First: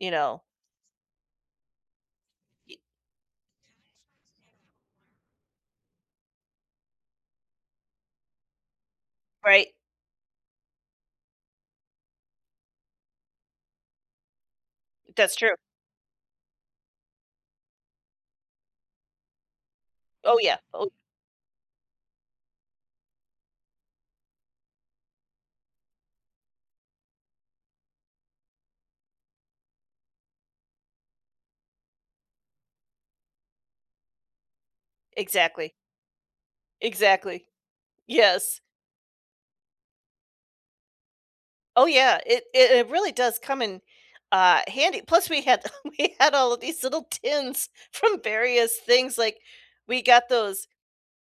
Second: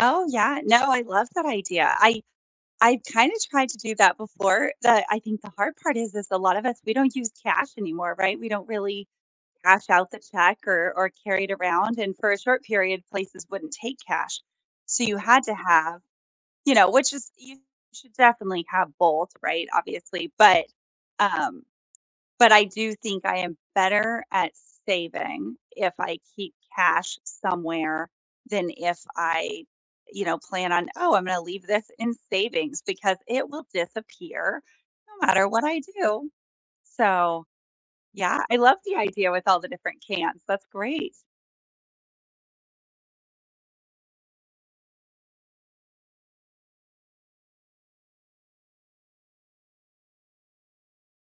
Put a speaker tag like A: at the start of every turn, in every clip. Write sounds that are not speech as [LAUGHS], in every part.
A: You know?
B: yeah, no, I love that idea. I
A: Ye
B: I kinda tried to do that before, but I think the hard part is is a lot of us, we don't use cash anymore, right? We don't really
A: Right.
B: cash out the check or or carry it around, and for a short period, places wouldn't take cash so you
A: That's
B: had to
A: true.
B: have you know, which is you should definitely have both, right, obviously.
A: Oh yeah,
B: But,
A: oh y
B: um, but I do think I am better at saving if I keep cash somewhere than if I, you know, plan on: “Oh, I'm gonna leave this in savings because it will disappear no matter what
A: Exactly.
B: I do,”
A: Exactly.
B: so, yeah, I
A: Yes.
B: love the idea with all the different cans, that's great.
A: Oh yeah, it it it really does come in, uh, handy, plus we had we had all of these little tins from various things, like, we got those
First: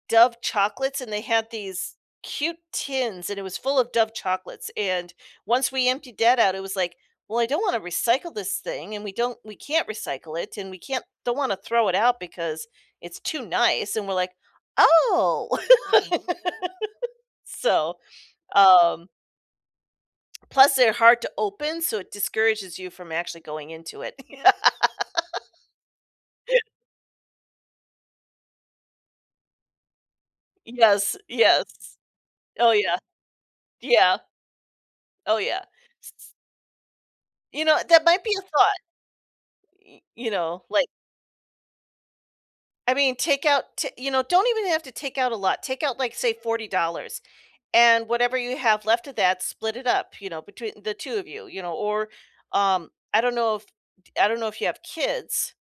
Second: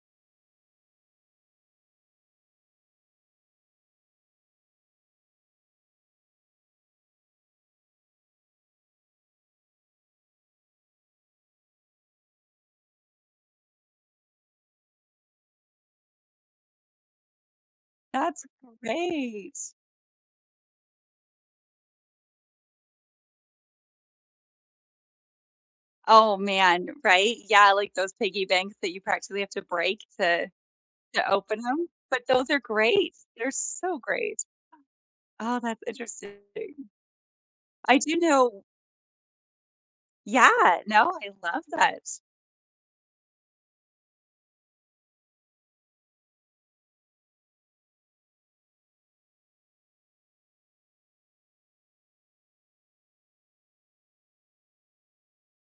A: Dove chocolates and they had these cute tins and it was full of Dove chocolates and once we emptied that out, it was, like, "Well, I don't wanna recycle this thing and we don't we can't recycle it and we can't don't wanna throw it out because it's too nice", and we're, like, "Oh!" [LAUGHS] so,
B: That's
A: um
B: great.
A: Plus they're hard to open, so, it discourages you from actually going into it. [LAUGHS]
B: Oh, man, right? Yeah, like, those piggy banks that you practically have to break to
A: Yes,
B: to open
A: yes.
B: them? But those are
A: Oh yeah.
B: great, they're so
A: Yeah.
B: great.
A: Oh
B: Oh,
A: yeah,
B: that's
A: s
B: interesting.
A: s You know,
B: I
A: that
B: do
A: might be a
B: know
A: thought. Y you know,
B: Yeah
A: like
B: no, I love that.
A: I mean, take out t you know, don't even have to take out a lot, take out, like, say $40, and whatever you have left of that, split it up, you know, between the 2 of you, you know, or, um, I don't know if d I don't know if you have kids